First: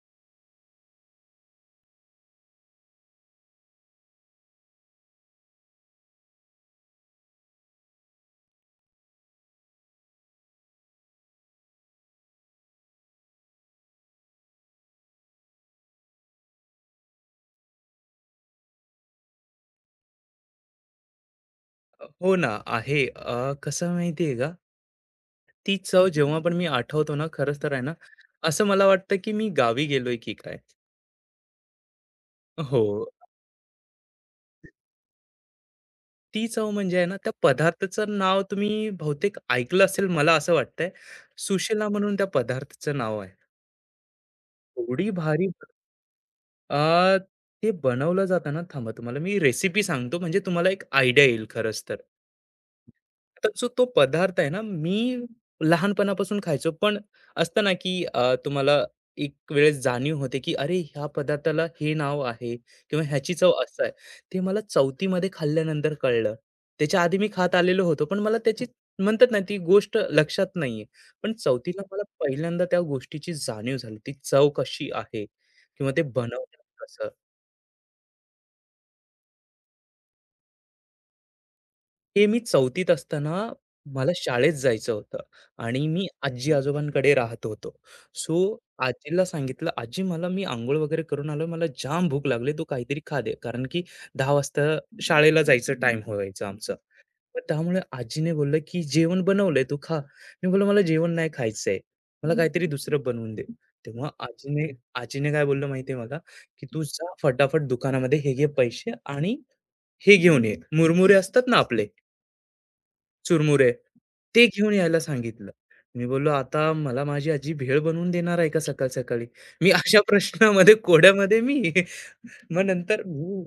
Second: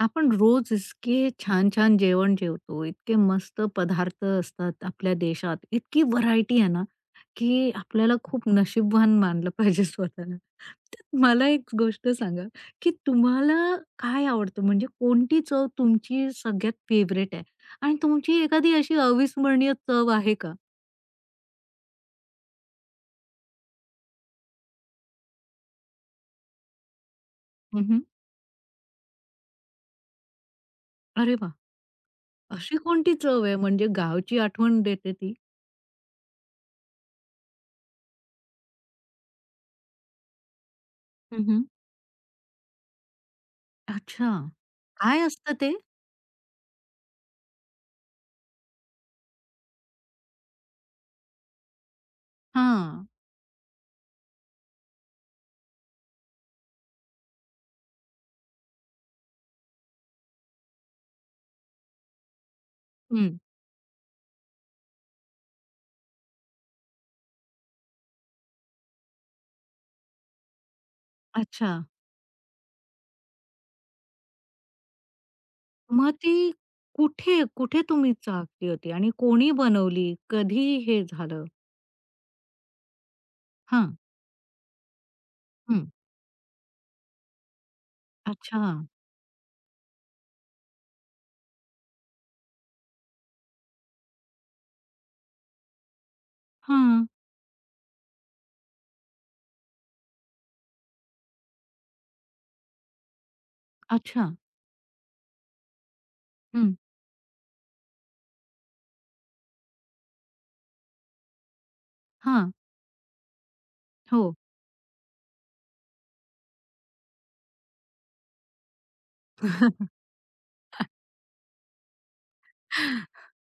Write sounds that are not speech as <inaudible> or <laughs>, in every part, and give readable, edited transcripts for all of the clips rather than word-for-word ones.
आपण रोज इतके छान-छान जेवण जेवतो, इतके मस्त पदार्थ असतात आपल्या देशात, इतकी व्हरायटी आहे ना, की आपल्याला खूप नशीबवान मानलं पाहिजे स्वतःला. तर मला एक गोष्ट सांगा, की तुम्हाला काय आवडतं? म्हणजे कोणती चव तुमची सगळ्यात फेव्हरेट आहे? आणि तुमची एखादी अशी अविस्मरणीय चव आहे का? हो ना, आहे. कसं आहे माहिती आहे का? ती चव जेव्हा पण मी आठवतो ना, खरंच तर आहे ना, हं. असं मला वाटतं की मी गावी गेलोय की काय? अरे वाह! अशी हो. कोणती चव आहे म्हणजे गावची आठवण देते ती? ती चव म्हणजे आहे ना, त्या पदार्थाचं नाव तुम्ही बहुतेक ऐकलं असेल, मला असं वाटतंय. हं. सुशिला म्हणून त्या पदार्थाचं नाव आहे. अच्छा. थोडी काय भारी. असतं ते? अ, ते बनवलं जातं ना थांबा तुम्हाला मी रेसिपी सांगतो म्हणजे तुम्हाला एक आयडिया येईल खरंच तर. हां. तर जो तो पदार्थ आहे ना, मी लहानपणापासून खायचो. पण असतं ना, की तुम्हाला एक वेळेस जाणीव होते, की "अरे, ह्या पदार्थाला हे नाव आहे किंवा ह्याची हं. चव असं आहे." ते मला चौथीमध्ये खाल्ल्यानंतर कळलं. त्याच्या आधी मी खात आलेलो होतो, पण मला त्याची म्हणतात ना, ती गोष्ट लक्षात नाही. पण अच्छा. चौथीला मला पहिल्यांदा त्या गोष्टीची जाणीव झाली. ती चव कशी आहे किंवा ते मग ती बनवतात कसं? कुठे, कुठे तुम्ही चाखली होती आणि कोणी बनवली? कधी हे झालं? हे मी चौथीत असताना हां. मला शाळेत जायचं होतं हं. आणि मी आजी-आजोबांकडे राहत होतो. सो अच्छा. आजीला सांगितलं, "आजी मला मी अंघोळ वगैरे करून आलोय. मला जाम भूक लागली. तू काहीतरी खा दे." कारण की 10:00 वाजता शाळेला जायचं टाईम व्हायचं आमचं. हां. मग त्यामुळे आजीने बोललं, की "जेवण बनवलंय, तू खा." मी बोललो, "मला जेवण नाही खायचंय. मला काहीतरी दुसरं बनवून दे." तेव्हा अच्छा. आजीने आजीने काय बोललं माहिती मला, की हं. "तू जा फटाफट दुकानामध्ये हे घे पैसे आणि हे घेऊन ये." मुरमुरे असतात ना आपले, हां. चुरमुरे, हो. ते घेऊन यायला सांगितलं. मी बोललो, "आता मला माझी आजी भेळ बनवून देणार आहे का सकाळ-सकाळी?" मी अशा <laughs> प्रश्नामध्ये कोड्यामध्ये मी <laughs> मग नंतर मी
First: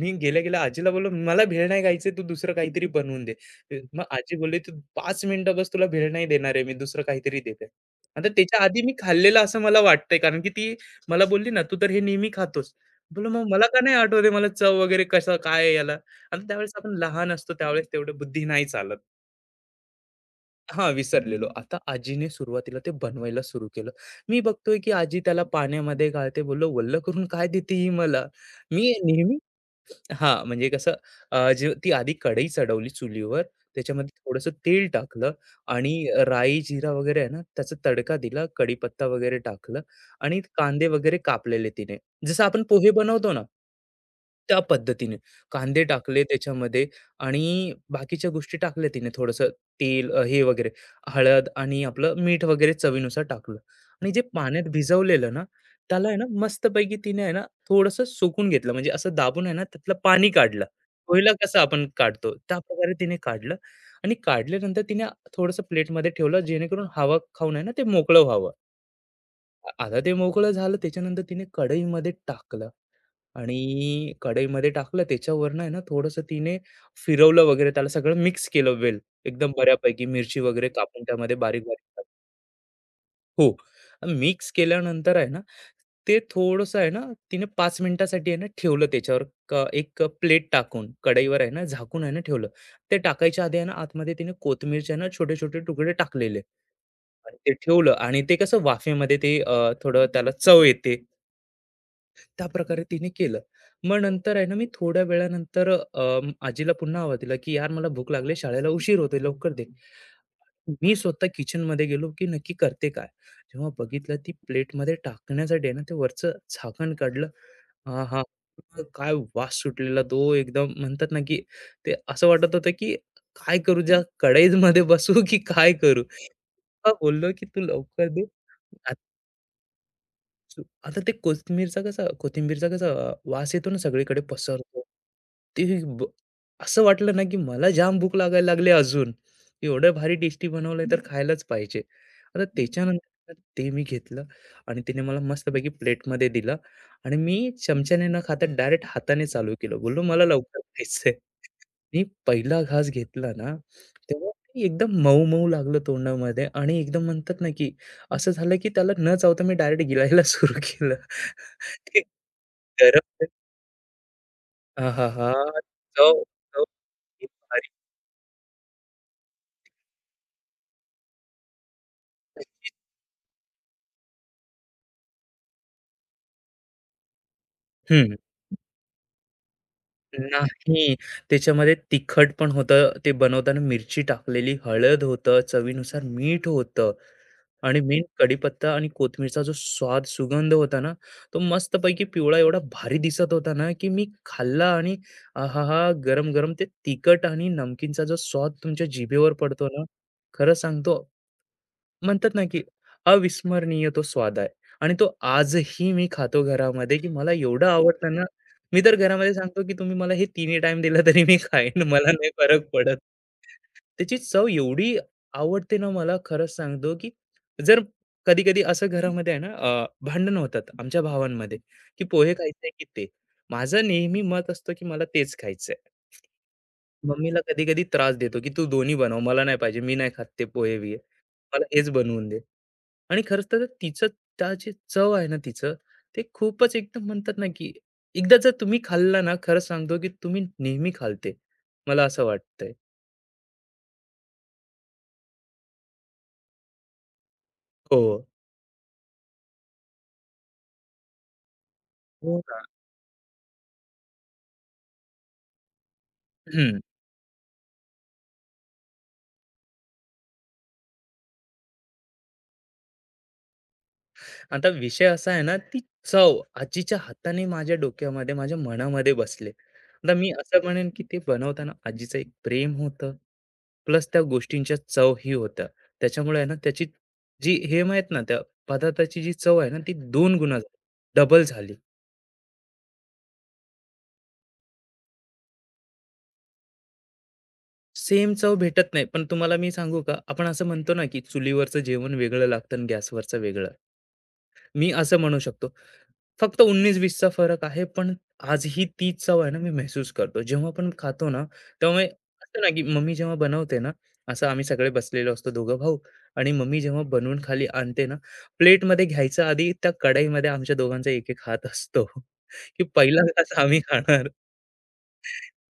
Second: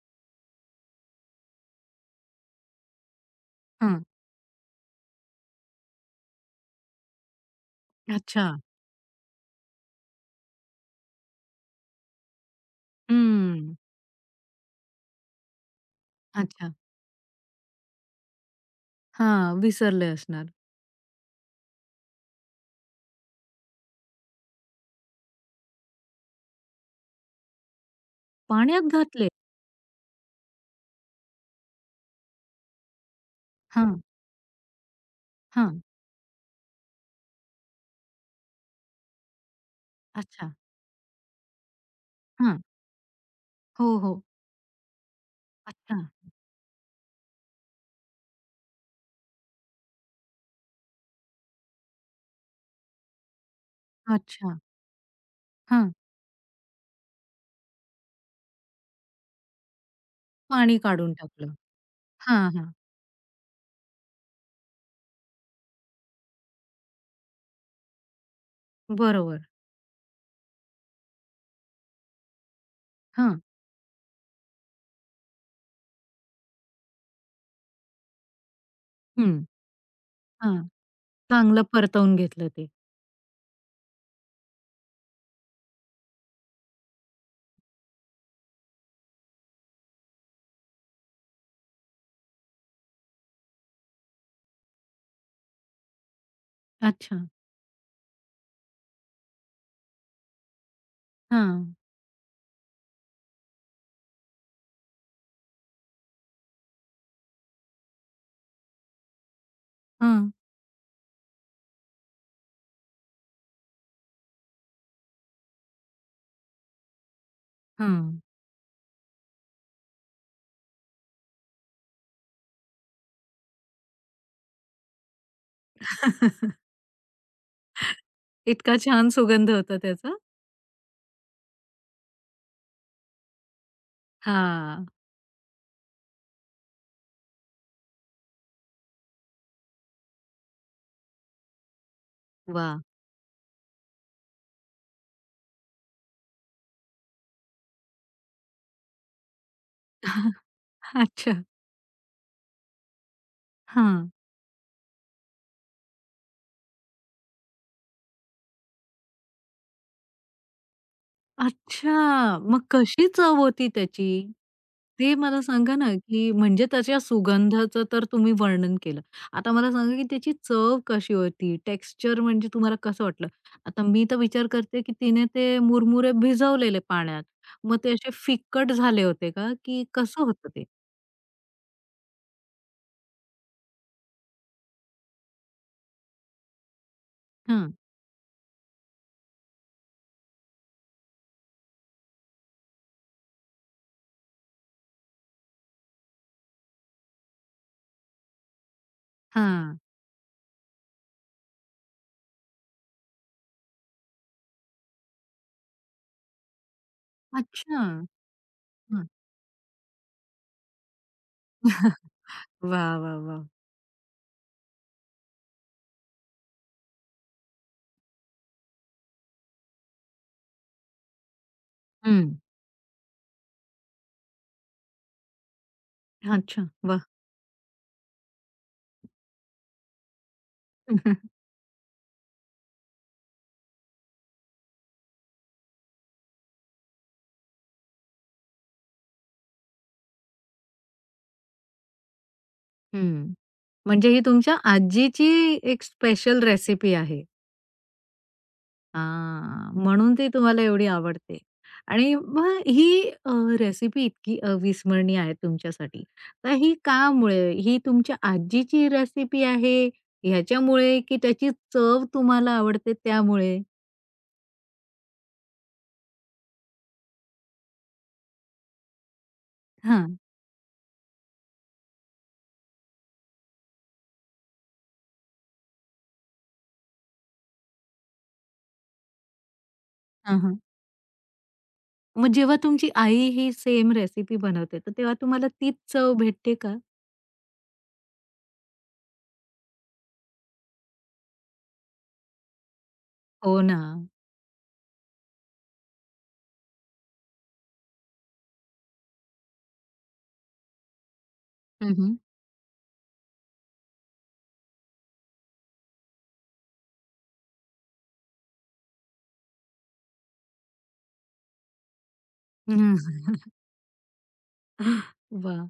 मी गेल्या-गेल्या आजीला बोललो, "मला भेळ नाही खायचं, तू दुसरं काहीतरी बनवून दे." हं. मग आजी बोलली, "तू 5 मिनिटं बस, तुला भेळ नाही देणार आहे मी, दुसरं काहीतरी देते." आता अच्छा. त्याच्या आधी मी खाल्लेलं असं मला वाटतंय, कारण की ती मला बोलली ना, "तू तर हे नेहमी खातोस." बोललो, "मग हं. मला का नाही आठवत मला चव वगैरे कसं काय आहे याला?" आणि त्यावेळेस अच्छा. आपण लहान असतो, त्यावेळेस तेवढं बुद्धी नाही चालत. हां, विसरले असणार. हां, विसरलेलो. आता आजीने सुरुवातीला ते बनवायला सुरू केलं. मी बघतोय की आजी त्याला पाण्यामध्ये घालते. बोललो, "वल्लं करून काय देते ही मला?" मी पाण्यात घातले? नेहमी हां, म्हणजे कसं, जे ती आधी कढई चढवली चुलीवर, हां, त्याच्यामध्ये थोडंसं तेल टाकलं हां. आणि राई, जिरा वगैरे आहे ना, त्याचा तडका दिला, कढीपत्ता वगैरे टाकलं आणि अच्छा. कांदे वगैरे कापलेले तिने. जसं हां. आपण पोहे बनवतो ना हो, हो. त्या पद्धतीने. कांदे अच्छा. टाकले त्याच्यामध्ये आणि बाकीच्या गोष्टी टाकल्या तिने थोडंसं तेल हे वगैरे, हळद आणि आपलं मीठ वगैरे चवीनुसार टाकलं आणि जे अच्छा. पाण्यात भिजवलेलं ना, हां. त्याला आहे ना मस्तपैकी तिने आहे ना थोड़स सुकून घेतलं, म्हणजे असं दाबून आहे ना त्यातलं पाणी काढलं. पाणी काढून पोहेला टाकलं. कसं आपण काढतो हां, त्या हां. प्रकारे तिने काढलं आणि काढल्यानंतर तिने थोडंसं प्लेटमध्ये ठेवलं जेणेकरून हवा खाऊन आहे ना ते मोकळं व्हावं. बरोबर. आता ते मोकळं झालं त्याच्यानंतर तिने कढईमध्ये टाकलं हां. आणि कढईमध्ये टाकलं त्याच्यावरनं आहे ना थोडंसं तिने फिरवलं वगैरे त्याला सगळं मिक्स केलं वेल, हं. एकदम बऱ्यापैकी मिरची हां. वगैरे कापून त्यामध्ये चांगलं बारीक-बारीक. परतवून घेतलं ते. हो. मिक्स केल्यानंतर आहे ना, ते थोडंसं आहे ना, तिने 5 मिनिटासाठी आहे ना, ठेवलं त्याच्यावर, एक प्लेट टाकून, कढईवर आहे ना, झाकून आहे ना, ठेवलं. ते टाकायच्या आधी आहे ना, आतमध्ये तिने कोथिंबीरचे आहे ना, छोटे-छोटे तुकडे टाकलेले अच्छा. आणि ते ठेवलं आणि ते कसं वाफेमध्ये ते थोडं त्याला चव येते, हां. त्याप्रकारे तिने केलं. मग नंतर आहे ना, मी थोड्या वेळानंतर आजीला पुन्हा आवाज दिला, की "यार, मला भूक लागली, शाळेला उशीर होतोय, लवकर दे." हं. मी स्वतः किचनमध्ये गेलो, की नक्की करते काय? जेव्हा बघितलं ती प्लेटमध्ये टाकण्यासाठी आहे ना, ते वरचं झाकण काढलं. हां. आहा! काय वास सुटलेला तो एकदम म्हणतात ना, की ते असं वाटत होतं, की काय करू? ज्या कढईमध्ये बसू की काय करू? <laughs> का बोललो, की "तू लवकर दे." इतका छान सुगंध होता त्याचा? सो आता ते कोथिंबीरचा कसा वास येतो ना सगळीकडे पसरतो. हां. ते ब असं वाटलं ना, की मला जाम भूक लागायला लागली अजून. एवढं भारी टेस्टी बनवलंय तर खायलाच पाहिजे. आता वाह! त्याच्यानंतर ते मी घेतलं आणि तिने मला मस्तपैकी प्लेटमध्ये दिलं आणि मी चमच्याने न खाता डायरेक्ट हाताने चालू केलं. बोललो, "मला <laughs> लवकर खायचंय." अच्छा. मी पहिला घास घेतला ना, हां. तेव्हा ते एकदम मऊ-मऊ लागलं तोंडामध्ये आणि एकदम म्हणतात ना, की असं झालं, की त्याला न चावता मी डायरेक्ट गिळायला सुरू केलं. <laughs> ते अच्छा. मग कशी गरम चव होती त्याची? ते आहाहा! मला सांगा ना, चव की चव म्हणजे त्याच्या इतकी भारी. सुगंधाचं तर तुम्ही वर्णन केलं. आता मला सांगा, की त्याची चव कशी होती? टेक्स्चर म्हणजे तुम्हाला कसं वाटलं? आता मी तर विचार करते, की तिने ते मुरमुरे भिजवलेले पाण्यात. मग ते असे हं. फिक्कट झाले होते का? की कसं होतं ते? नाही. त्याच्यामध्ये तिखट पण होतं. ते बनवताना मिरची टाकलेली, हळद होतं, चवीनुसार मीठ होतं हं. आणि मेन कढीपत्ता आणि कोथिंबीरचा जो स्वाद, सुगंध होता ना, तो मस्तपैकी पिवळा एवढा भारी दिसत होता ना, की मी खाल्ला आणि आहाहा! गरम-गरम ते तिखट आणि नमकीनचा जो स्वाद तुमच्या जिभेवर पडतो हां. ना, खरं सांगतो म्हणतात ना की अविस्मरणीय तो स्वाद आहे आणि तो आजही मी खातो घरामध्ये, की मला एवढं हो अच्छा. आवडतं ना. मी तर हं. घरामध्ये सांगतो की तुम्ही मला हे तिन्ही टाइम दिला तरी मी खाईन, मला नाही फरक वाह, पडत. वाह, वाह! त्याची चव एवढी आवडते ना मला, खरंच सांगतो की जर कधी कधी असं घरामध्ये आहे ना भांडण होतात आमच्या भावांमध्ये की हं. पोहे खायचे की ते, माझं नेहमी मत असतं की मला तेच खायचंय. अच्छा. वाह! मम्मीला कधी कधी त्रास देतो की तू दोन्ही बनव, मला नाही पाहिजे, मी नाही खात ते पोहे बिये, हं. मला हेच बनवून दे. आणि खरंच तर तिचं, त्याची चव आहे ना तिचं, ते खूपच एकदम म्हणतात ना, की एकदा जर तुम्ही खाल्ला ना, खरं सांगतो, की तुम्ही नेहमी खालते ते. मला असं वाटतंय. <laughs> म्हणजे ही तुमच्या आजीची एक स्पेशल रेसिपी आहे. हो. हां. म्हणून ती तुम्हाला एवढी आवडते. आणि हो मग ना. ही रेसिपी इतकी अविस्मरणीय आहे तुमच्यासाठी. तर ही हं. कामुळे? ही तुमच्या आजीची रेसिपी आहे ह्याच्यामुळे, की त्याची चव तुम्हाला आवडते त्यामुळे? आता विषय असा आहे ना, ती चव आजीच्या हाताने माझ्या डोक्यामध्ये, माझ्या मनामध्ये बसले. आता हां. मी असं म्हणेन, की ते बनवताना आजीचं एक प्रेम होतं, प्लस त्या गोष्टींच्या चवही होत्या. त्याच्यामुळे आहे ना, त्याची, जी हे माहीत ना, त्या पदार्थाची जी चव आहे ना, ती 2 हां, गुणा हां. डबल झाली. मग जेव्हा तुमची आई ही सेम रेसिपी बनवते, तर तेव्हा तुम्हाला तीच चव भेटते का? सेम चव भेटत नाही. पण तुम्हाला मी सांगू का, आपण असं म्हणतो ना, की चुलीवरचं जेवण वेगळं लागतं आणि गॅसवरचं हो वेगळं. ना. मी असं म्हणू शकतो. फक्त 19-20 फरक आहे, पण आजही तीच चव आहे ना, मी महसूस करतो. जेव्हा पण खातो ना, तेव्हा मी हं. असतं ना, की मम्मी जेव्हा बनवते ना, असं आम्ही सगळे बसलेलो असतो दोघं भाऊ आणि मम्मी जेव्हा बनवून खाली आणते ना, प्लेटमध्ये घ्यायच्या आधी त्या कढईमध्ये आमच्या दोघांचा एक-एक हात असतो, <laughs> की पहिला घास आम्ही खाणार. वाह!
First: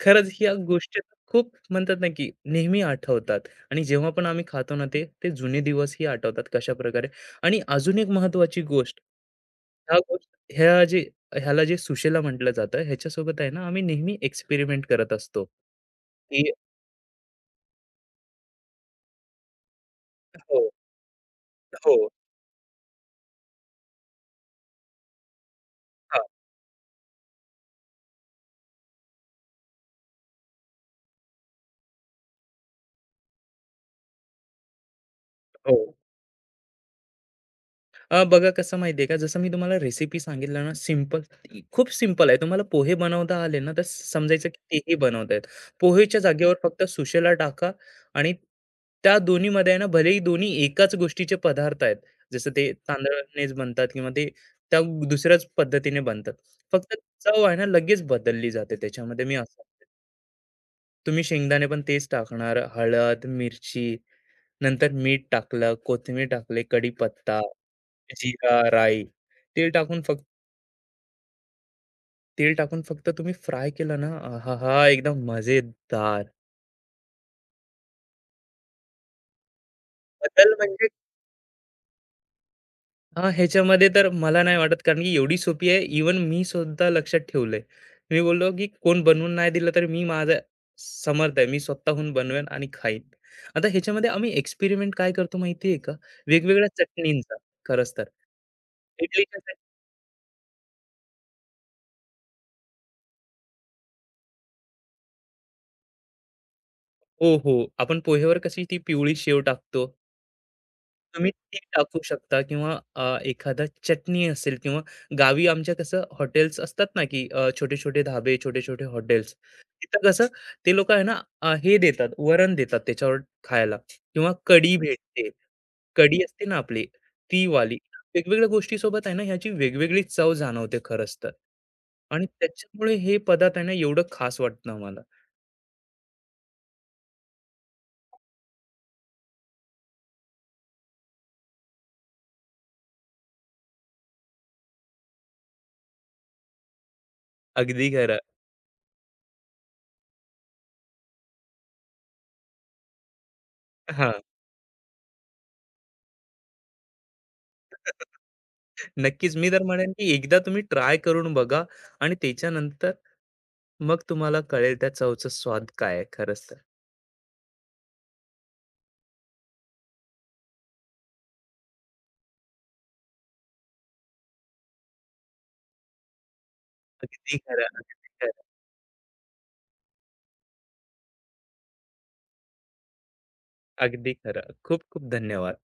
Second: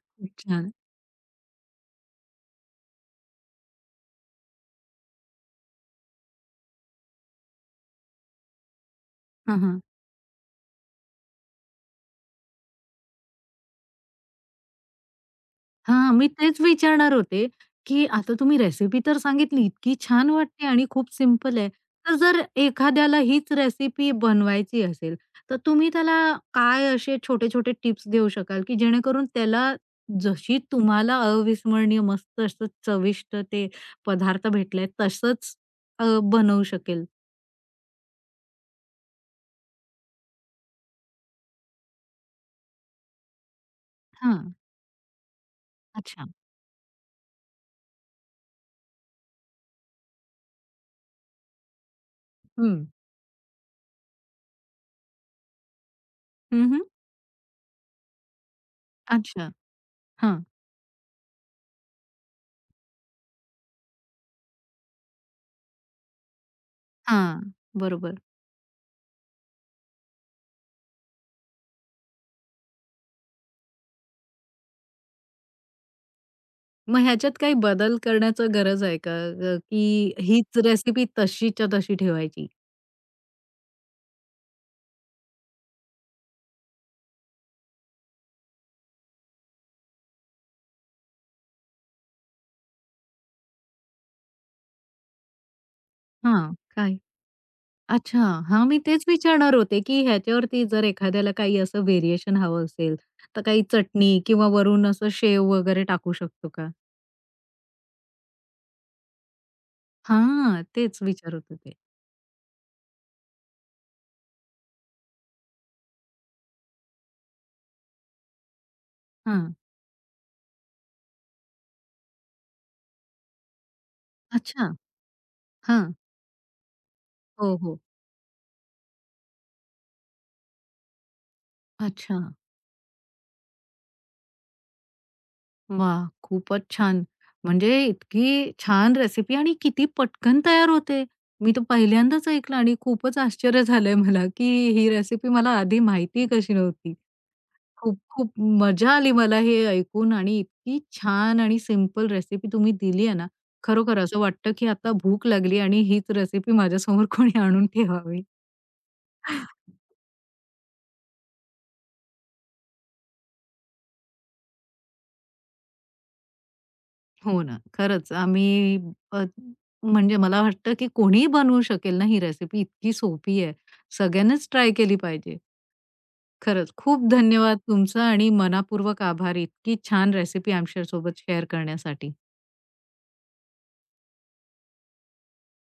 खरंच ह्या छान. गोष्टी खूप म्हणतात ना, की नेहमी आठवतात आणि जेव्हा पण आम्ही खातो ना ते, ते जुने दिवसही आठवतात कशाप्रकारे. आणि अजून एक महत्त्वाची गोष्ट, हां, हां. ह्या गोष्ट ह्या जे ह्याला जे सुशेला म्हटलं जातं, ह्याच्यासोबत आहे ना आम्ही नेहमी एक्सपेरिमेंट करत असतो, हां, मी की तेच विचारणार होते, की आता तुम्ही रेसिपी तर सांगितली, इतकी छान वाटते हो, आणि खूप सिंपल आहे. हो, तर जर एखाद्याला हीच रेसिपी बनवायची असेल, तर तुम्ही त्याला हां, काय असे छोटे-छोटे टिप्स देऊ शकाल, की जेणेकरून त्याला जशी तुम्हाला अविस्मरणीय मस्त असं चविष्ट ते पदार्थ भेटले तसंच हो. अ, बनवू शकेल? बघा कसं माहिती आहे का, जसं मी तुम्हाला रेसिपी सांगितलं ना, सिंपल ती खूप सिंपल आहे. तुम्हाला पोहे बनवता आले ना, तर समजायचं हां. की तेही बनवतायत. पोहेच्या अच्छा. जागेवर फक्त सुशेला टाका आणि त्या दोन्हीमध्ये आहे ना, भलेही दोन्ही एकाच गोष्टीचे पदार्थ आहेत. जसं ते हं. तांदळानेच बनतात किंवा ते त्या दुसऱ्याच पद्धतीने बनतात. हं, फक्त चव आहे ना, लगेच बदलली जाते त्याच्यामध्ये. मी अच्छा. असं, हां. तुम्ही शेंगदाणे पण तेच टाकणार, हळद, मिरची, नंतर मीठ टाकलं, कोथिंबीर टाकली, कढीपत्ता, हां. बरोबर. जीरा, राई. तेल टाकून फक्त तेल टाकून फक्त तुम्ही फ्राय केलं ना, आहाहा! एकदम मजेदार. मग ह्याच्यात काही बदल करण्याचं गरज आहे का? की बदल हीच म्हणजे, रेसिपी तशीच्या तशी ठेवायची? हां, ह्याच्यामध्ये तर मला नाही वाटत कारण की एवढी सोपी आहे. इवन मी सुद्धा लक्षात ठेवलंय. मी बोललो, की कोण बनवून नाही दिलं तर मी माझा समर्थ आहे. मी स्वतःहून बनवेन आणि खाईन. आता ह्याच्यामध्ये आम्ही एक्सपेरिमेंट काय करतो माहिती का? हां, वेगवेगळ्या काय? चटणींचा खरंच तर. अच्छा. हां, मी तेच इडलीच्या विचारणार चटणी. होते, की ह्याच्यावरती जर एखाद्याला काही असं व्हेरिएशन हवं असेल, तर काही चटणी किंवा वरून असं शेव वगैरे टाकू शकतो का? हो, हो. आपण पोह्यावर कशी ती पिवळी शेव टाकतो. हां, तेच. तुम्ही विचारत ते होते. टाकू शकता किंवा एखादा चटणी असेल किंवा गावी आमच्या कसं हॉटेल्स असतात ना, की छोटे-छोटे धाबे, छोटे-छोटे हॉटेल्स. हां. तिथं कसं ते लोकं आहे ना हे देतात, वरण देतात त्याच्यावर खायला किंवा अच्छा. कढी भेटते. हां. कढी असते ना आपली, ती हो, वाली. हो. वेगवेगळ्या गोष्टीसोबत आहे ना ह्याची वेगवेगळी चव जाणवते खरंच तर. अच्छा. आणि त्याच्यामुळे हे पदार्थ आहे ना एवढं खास वाटतं मला. वा, खूपच छान. म्हणजे इतकी छान रेसिपी आणि किती पटकन तयार होते. मी तर पहिल्यांदाच ऐकलं आणि खूपच आश्चर्य झालंय मला, की ही रेसिपी मला आधी माहिती कशी नव्हती. अगदी खरं. खूप-खूप मजा आली मला हे ऐकून आणि इतकी छान आणि सिंपल रेसिपी तुम्ही दिली आहे ना, खरोखर हां, असं वाटतं, की आता भूक लागली आणि हीच रेसिपी माझ्यासमोर कोणी आणून ठेवावी. नक्कीच. मी तर म्हणेन, की एकदा तुम्ही ट्राय करून बघा आणि त्याच्यानंतर मग तुम्हाला कळेल त्या चवचा स्वाद काय आहे खरंच तर. हो ना. अ, म्हणजे मला वाटतं, की कोणीही बनवू शकेल ना ही रेसिपी इतकी सोपी आहे. सगळ्यांनीच ट्राय केली पाहिजे. खरंच खूप अगदी धन्यवाद खरं, तुमचा अगदी आणि खरं, मनापूर्वक आभार. इतकी छान रेसिपी आमच्यासोबत शेअर करण्यासाठी. अगदी खरं. खूप खूप धन्यवाद.